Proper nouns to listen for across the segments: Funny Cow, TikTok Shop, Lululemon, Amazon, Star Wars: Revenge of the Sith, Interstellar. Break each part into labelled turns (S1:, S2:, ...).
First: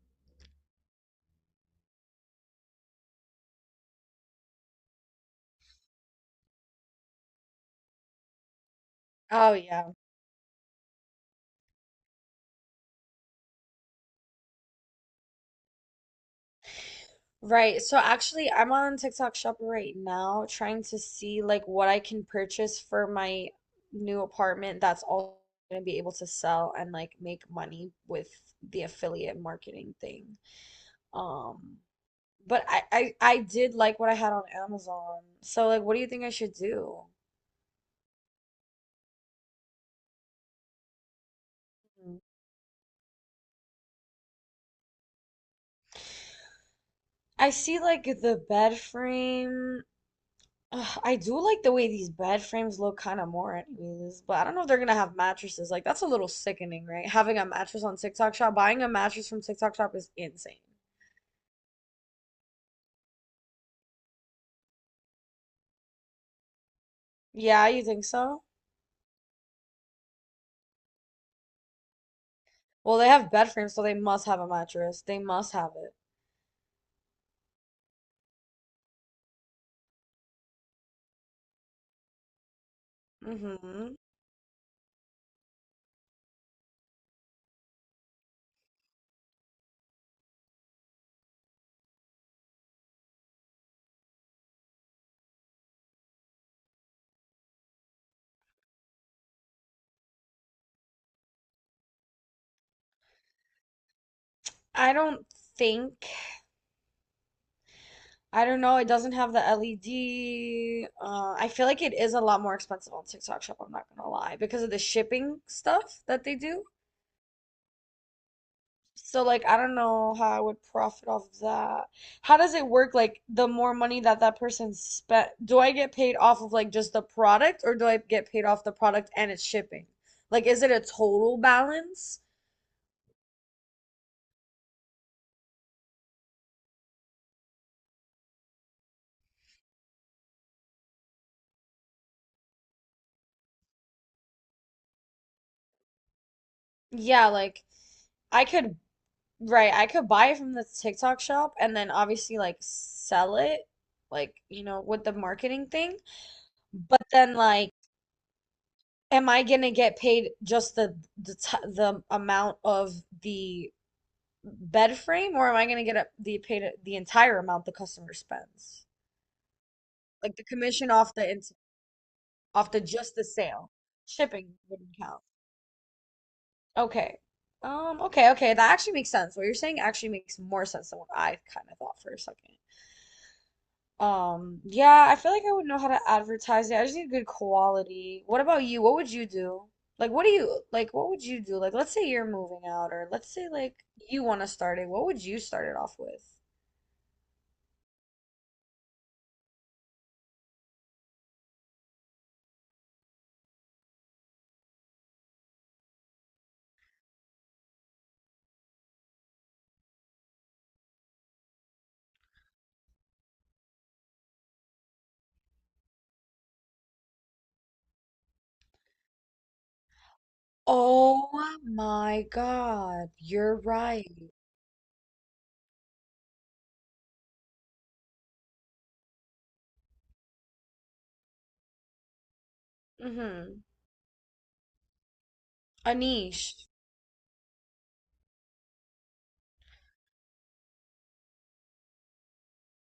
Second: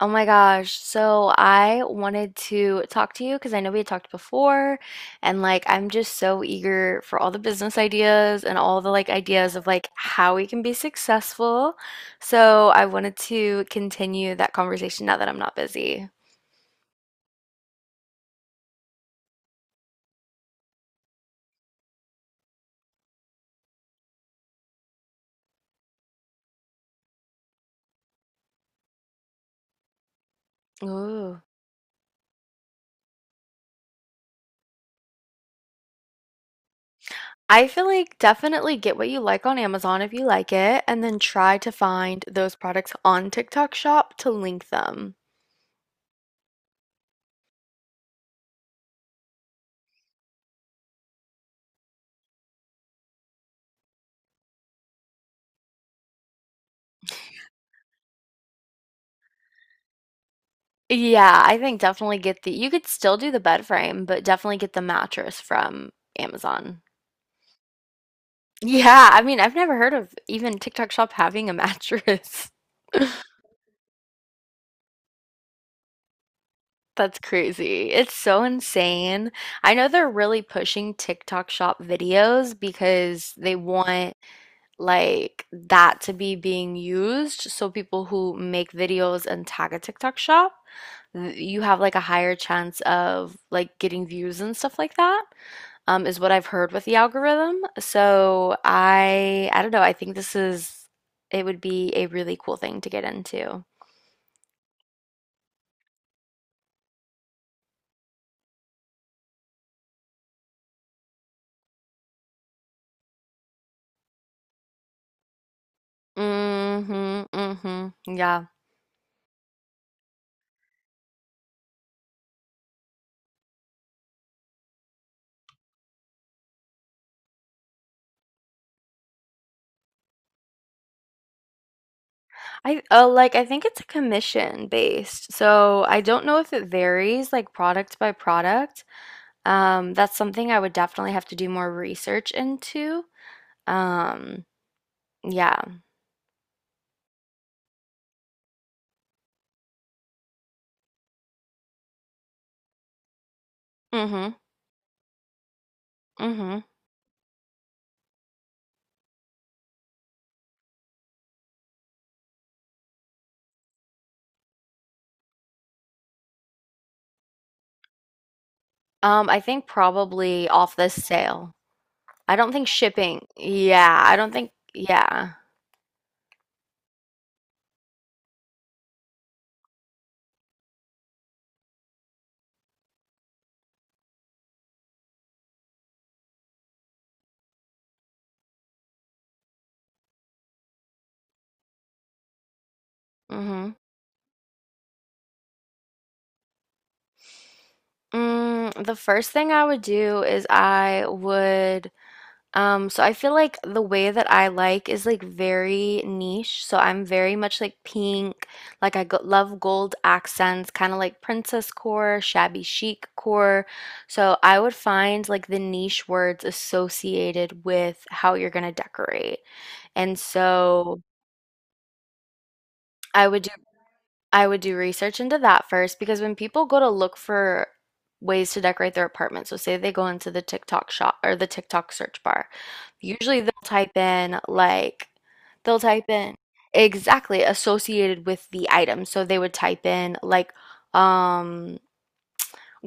S1: Oh my gosh. So I wanted to talk to you because I know we had talked before, and I'm just so eager for all the business ideas and all the
S2: Oh
S1: ideas of
S2: yeah.
S1: how we can be successful. So I wanted to continue that conversation now that I'm not busy.
S2: Right. So actually I'm on TikTok Shop right now trying to see like what I can purchase for my new apartment that's all gonna be able to sell and like make money with the affiliate marketing thing.
S1: Ooh.
S2: Um but I did like what I had on Amazon. So like what do you think I should do?
S1: I feel like definitely get what you like on Amazon if you like it, and then try to
S2: Mm.
S1: find those products on TikTok Shop to link them.
S2: I see like the bed frame. Ugh, I do like the way these bed frames look kind of more anyways, but I don't know if they're gonna have mattresses. Like that's a little sickening, right? Having a mattress on TikTok Shop, buying a mattress from TikTok Shop is insane.
S1: Yeah, I think definitely get the you could still do the bed frame, but definitely get the mattress from Amazon.
S2: Yeah, you think so?
S1: Yeah, I mean, I've never heard of even TikTok Shop having a mattress.
S2: Well, they have bed frames, so they must have a mattress. They must have it.
S1: That's crazy. It's so insane. I know they're really pushing TikTok Shop videos because they
S2: Mm-hmm.
S1: want like that to be being used. So people who make videos and tag a TikTok shop, you have like a higher chance of like getting views and stuff like that, is what I've heard with the algorithm. So I don't know, I think this is it would be a really cool thing to get into.
S2: I don't think. I don't know. It doesn't have the LED. I feel like it is a lot more expensive on TikTok Shop, I'm not gonna lie, because of the shipping stuff that they do.
S1: Mm-hmm, mm-hmm. Yeah.
S2: So like I don't know how I would profit off that. How does it work? Like the more money that that person spent, do I get paid off of like just the product or do I get paid off the product and its shipping? Like is it a total balance?
S1: I like I think it's a commission based. So I don't know if it varies like product by product. That's something I would definitely have to do more research into. Um, yeah.
S2: Yeah, like I could, right, I could buy it from the TikTok shop and then obviously like sell it
S1: Mm-hmm.
S2: like, with the marketing thing.
S1: Mm-hmm.
S2: But then like am I gonna get paid just the amount of the bed frame, or am I gonna get a, the paid the entire amount the customer spends?
S1: I think
S2: Like the
S1: probably off the
S2: commission off the
S1: sale.
S2: ins-
S1: I don't think
S2: off the just the
S1: shipping.
S2: sale.
S1: Yeah, I don't think.
S2: Shipping wouldn't count.
S1: Yeah.
S2: Okay. Okay, okay. That actually makes sense. What you're saying actually makes more sense than what I kind of thought for a second. Yeah, I feel like I would know how to advertise it. I just need good quality. What about you? What would you do? Like, what do you like? What would you do? Like, let's say you're moving out, or let's say
S1: Mm-hmm.
S2: like you want to start it. What would you start it off with?
S1: Mm, the first thing I would do is I would so I feel like the way that I like is like very niche. So I'm very much like pink. Like I go love gold accents, kind of like princess core, shabby chic core. So I would find like the niche words associated with how you're gonna decorate. And so
S2: Oh my God,
S1: I would do
S2: you're right.
S1: I would do research into that first because when people go to look for ways to decorate their apartment, so say they go into the TikTok shop or the TikTok search bar, usually they'll
S2: Mm-hmm.
S1: type in like they'll type in
S2: Anish.
S1: exactly associated with the item. So they would type in like um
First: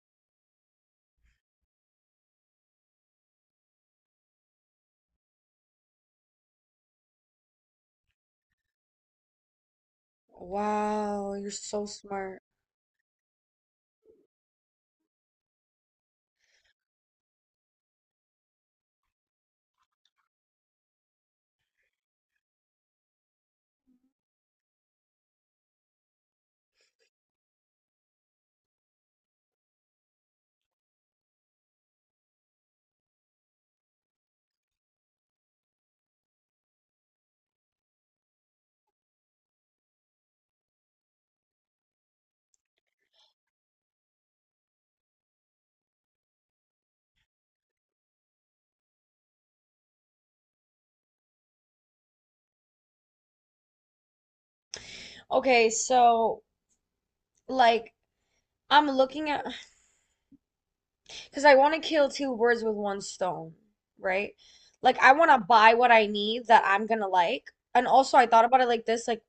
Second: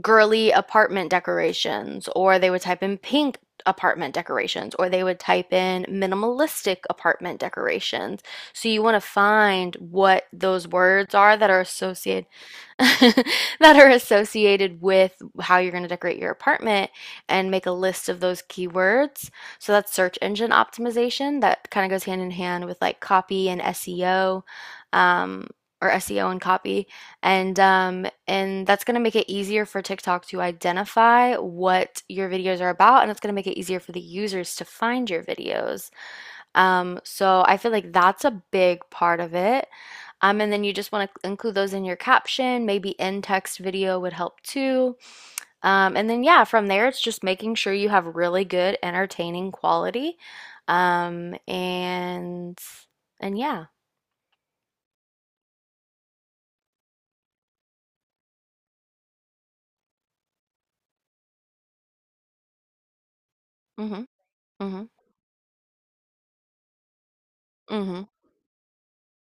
S1: girly apartment decorations, or they would type in pink apartment decorations, or they would type in minimalistic apartment decorations. So you want to find what those words
S2: Wow,
S1: are that
S2: you're
S1: are
S2: so
S1: associated
S2: smart.
S1: that are associated with how you're going to decorate your apartment and make a list of those keywords. So that's search engine optimization that kind of goes hand in hand with like copy and SEO um, or SEO and copy. And that's going to make it easier for TikTok to identify what your videos are about and it's going to make it easier for the users to find your videos. So I feel like that's a big part of it. And then you just want to include those in your caption. Maybe in text video would help too. And then, yeah, from there, it's just making sure you have really good, entertaining quality. Um, and, and yeah.
S2: Okay, so like I'm looking at because I want to kill two birds with one stone,
S1: Mm-hmm.
S2: right?
S1: Mm-hmm.
S2: Like I want to buy what I need that I'm gonna like. And
S1: Mm-hmm.
S2: also I thought about it like this, like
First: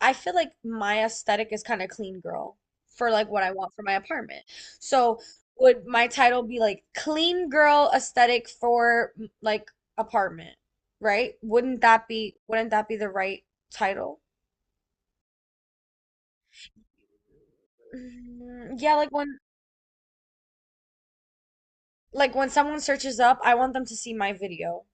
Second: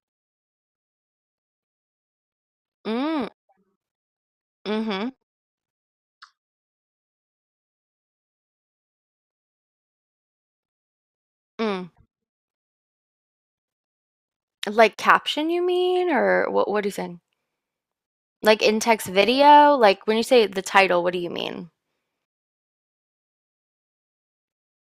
S2: I feel like my aesthetic is kind of clean girl for like
S1: Mm,
S2: what I want for my apartment.
S1: mm-hmm.
S2: So would my title be like clean girl aesthetic for m- like apartment, right? Wouldn't
S1: Mm.
S2: that be wouldn't that be the right title?
S1: Like caption, you mean? Or what are you saying? Like
S2: Mm,
S1: in
S2: yeah,
S1: text video? Like when you say the title, what do you mean?
S2: like when someone searches up, I want them to see my video.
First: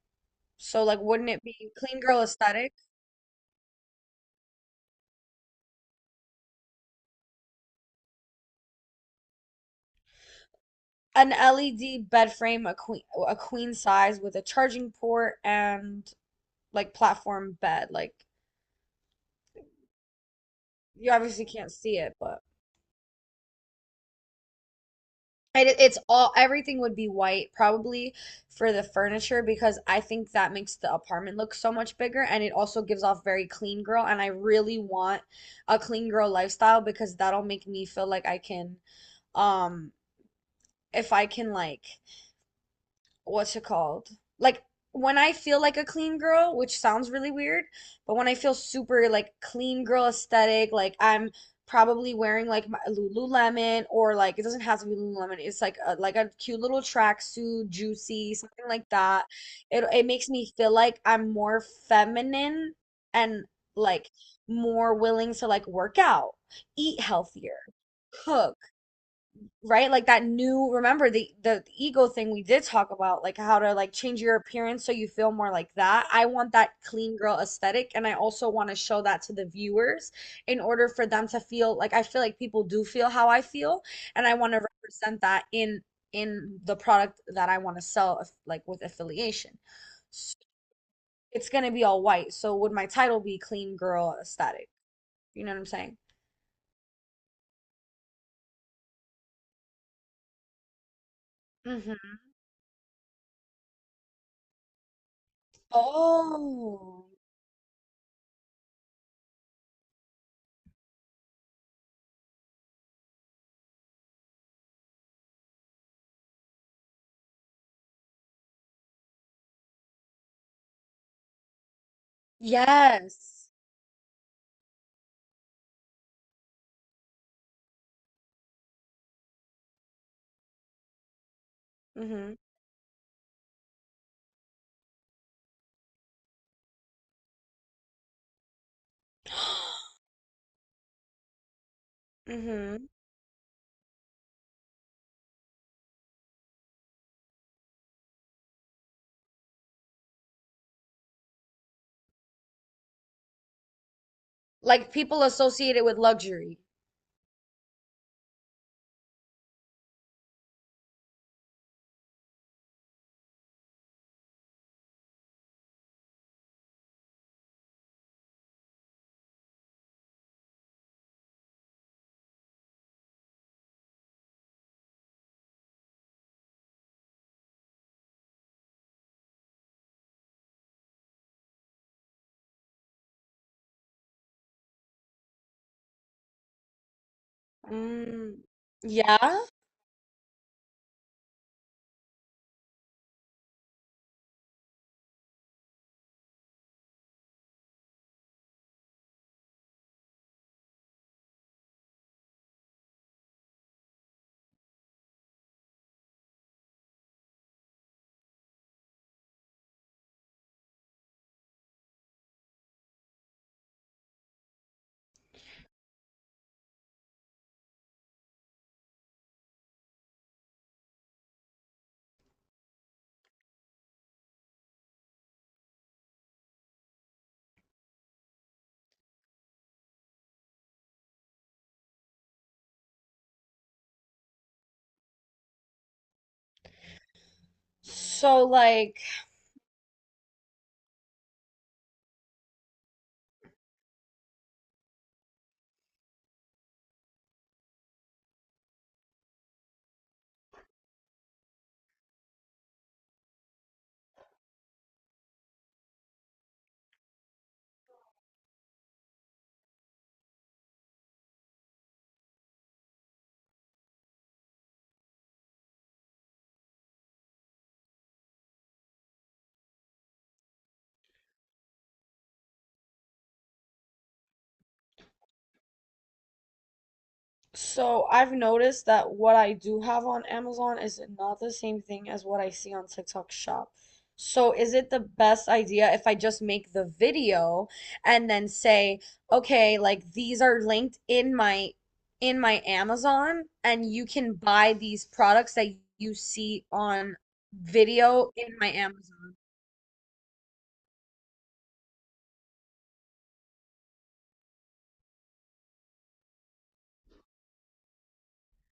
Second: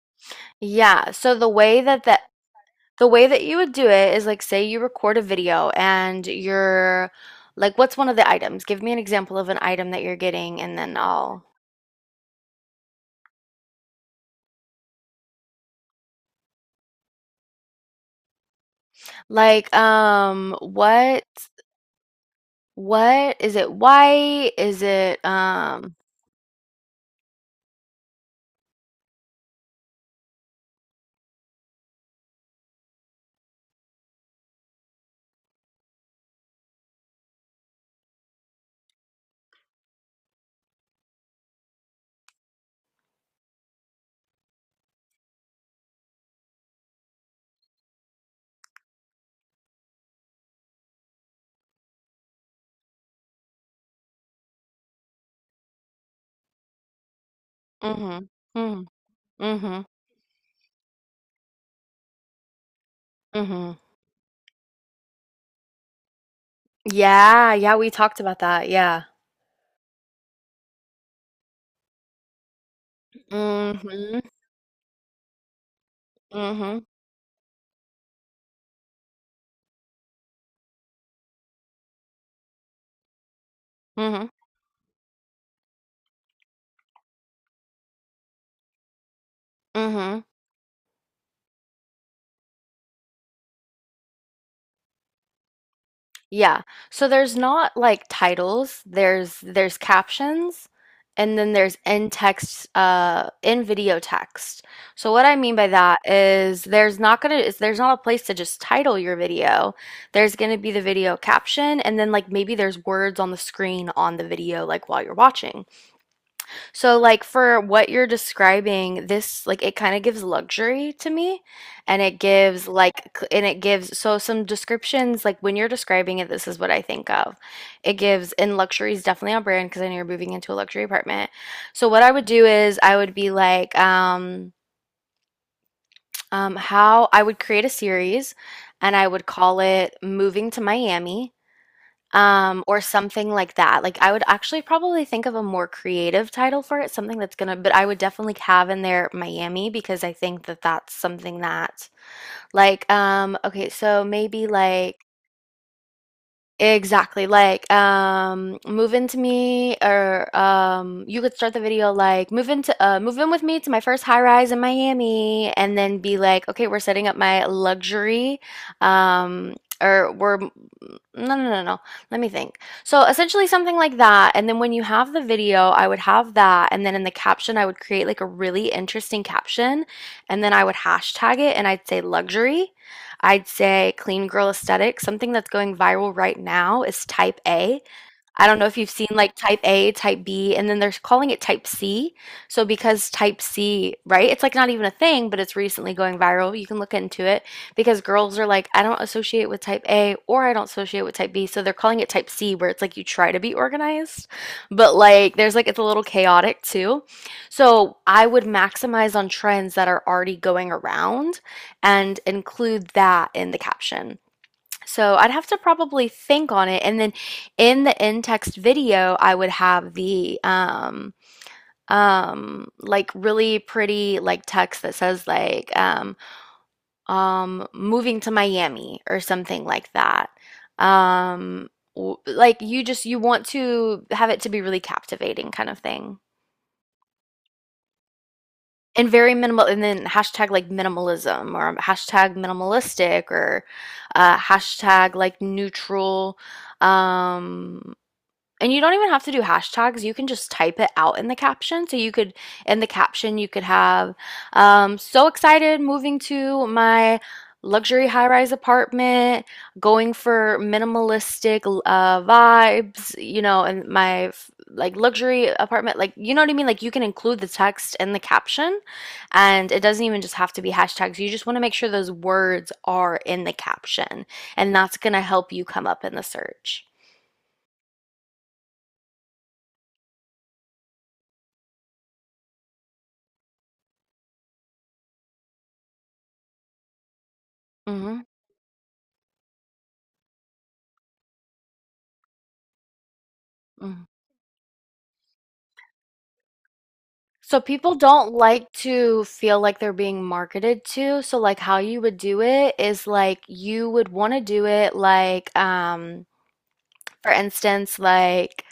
S2: So like
S1: Yeah,
S2: wouldn't
S1: so
S2: it
S1: the
S2: be
S1: way
S2: clean
S1: that
S2: girl aesthetic?
S1: the way that you would do it is like, say you record a video and you're like, what's one of the items? Give me an example of an item that you're getting, and then
S2: An
S1: I'll
S2: LED bed frame, a queen, a queen size with a charging port and like platform bed, like
S1: like,
S2: you obviously can't see it, but
S1: what is it? White? Is it,
S2: it, it's all everything would be white probably for the furniture because I think that makes the apartment look so much bigger and it also gives off very clean girl and I really want a clean girl lifestyle because that'll make me feel like I can, um if I can like, what's it called? Like when I feel like a clean girl, which sounds really weird, but when I feel super like clean girl aesthetic, like I'm probably wearing like my Lululemon or like it doesn't have to be Lululemon. It's like a cute little tracksuit,
S1: mm-hmm,
S2: juicy, something
S1: mm-hmm,
S2: like that.
S1: mm-hmm,
S2: It makes me feel like I'm more feminine and
S1: mm-hmm.
S2: like more willing to like work out, eat
S1: Yeah,
S2: healthier,
S1: yeah, we talked about
S2: cook
S1: that. Yeah.
S2: right like that new, remember the ego thing we did talk about, like how to like
S1: Mm-hmm,
S2: change your appearance so you feel more like that. I want that
S1: mm-hmm,
S2: clean girl aesthetic and I also want to show that to the viewers in order for them to feel like I feel, like people do feel how I feel,
S1: mm-hmm,
S2: and I want to represent that in the product that I want to sell, like with affiliation.
S1: mm-hmm.
S2: So it's going to be all white. So would my title be clean girl aesthetic, you know what I'm saying?
S1: Yeah. So there's not like titles, there's captions, and then there's in
S2: Hmm.
S1: text in video text. So what I mean by that is
S2: Oh
S1: there's not a place to just title your video. There's gonna be the video caption and then like maybe there's words on the screen on the video like while you're watching. So, like, for what you're describing, this, like, it kind of gives luxury to me. And
S2: yes.
S1: it gives, so some descriptions, like, when you're describing it, this is what I think of. It gives, and luxury is definitely on brand because I know you're moving into a luxury apartment. So, what I would
S2: Hmm.
S1: do is I would be like, how I would create a series and I would call it Moving to Miami. Or
S2: hmm
S1: something like that. Like I would actually probably think of a more creative title for it, something that's gonna, but I would definitely have in there Miami because I think that that's something that like okay, so maybe
S2: Like
S1: like
S2: people associate it with luxury.
S1: Exactly. Like, move into me, or you could start the video like, move into, move in with me to my first high rise in Miami, and then be like, okay, we're setting up my luxury, um, or we're, no, no, no, no. Let me think. So essentially something like that. And then when you have the video, I would have that, and then in the caption, I would create like a really interesting caption, and then I would hashtag it, and I'd say luxury. I'd say clean girl aesthetic. Something that's going viral right now is type A.
S2: Mm,
S1: I don't know if you've seen like
S2: yeah.
S1: type A, type B, and then they're calling it type C. So because type C, right? It's like not even a thing, but it's recently going viral. You can look into it because girls are like, I don't associate with type A or I don't associate with type B. So they're calling it type C, where it's like you try to be organized, but like there's like it's a little chaotic too. So I would maximize on trends that are already going around and include that in the caption. So I'd have to probably think on it. And then in the in-text video, I would have the like really pretty like text that says like moving to Miami or something like that. Um like you just you want to have it to be really captivating kind of thing.
S2: So like,
S1: And very minimal and then hashtag like minimalism or hashtag minimalistic or hashtag like neutral um and you don't even have to do hashtags. You can just type it out in the caption. So you could, in the caption, you could have, so excited moving to my luxury high rise apartment, going for minimalistic vibes, you know, and my like luxury apartment. Like, you know what I mean? Like, you can include the text in the caption and it doesn't even just have to be hashtags. You just want to make sure those words are in the caption and that's going to help you come up in the search.
S2: so I've noticed that what I do have on Amazon is not the same thing as what I see on TikTok Shop. So is it the best idea if I just make the video
S1: Mm-hmm.
S2: and then say, okay, like these are linked in my, in my Amazon, and
S1: Mm-hmm.
S2: you can buy these products that you see on
S1: So people
S2: video
S1: don't
S2: in
S1: like
S2: my
S1: to
S2: Amazon?
S1: feel like they're being marketed to. So like how you would do it is like you would want to do it like for instance like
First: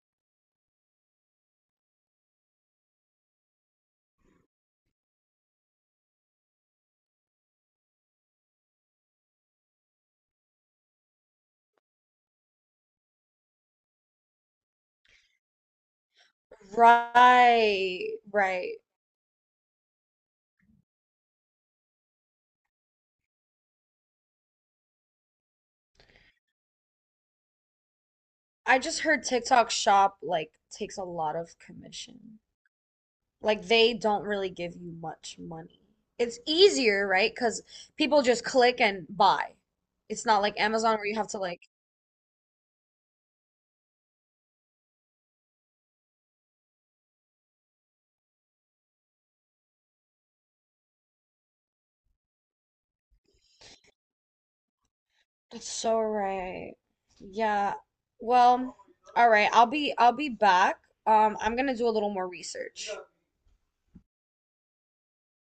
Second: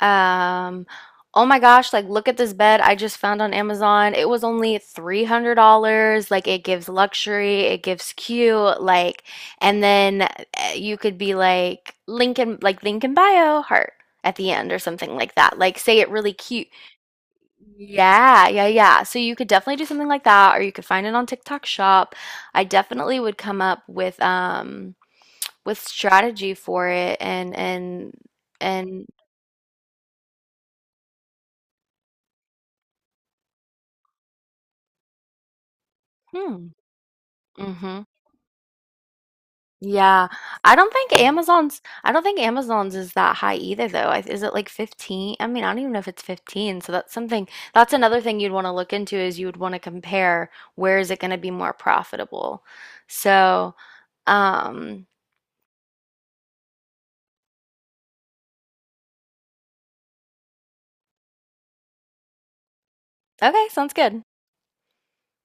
S1: um oh my gosh like look at this bed I just found on Amazon. It was only $300. Like it gives luxury, it gives cute like and then you could be like link in bio heart at the end or something like that. Like say it really cute
S2: Right,
S1: yeah, yeah,
S2: right.
S1: yeah. So you could definitely do something like that, or you could find it on TikTok Shop. I definitely would come up with strategy for it and and
S2: I just
S1: and
S2: heard TikTok Shop like takes a lot of commission. Like they don't really give you much money. It's
S1: hmm.
S2: easier, right? Because
S1: Mm-hmm.
S2: people just click and buy. It's
S1: Yeah.
S2: not like Amazon where you have to like.
S1: I don't think Amazon's is that high either though. I, is it like 15? I mean, I don't even know if it's 15. So that's something that's another thing you'd want to look into is you would want to compare where is it going to be more profitable. So, um
S2: That's so right. Yeah. Well, all right. I'll be back. I'm gonna do a little more research.
S1: okay, sounds good.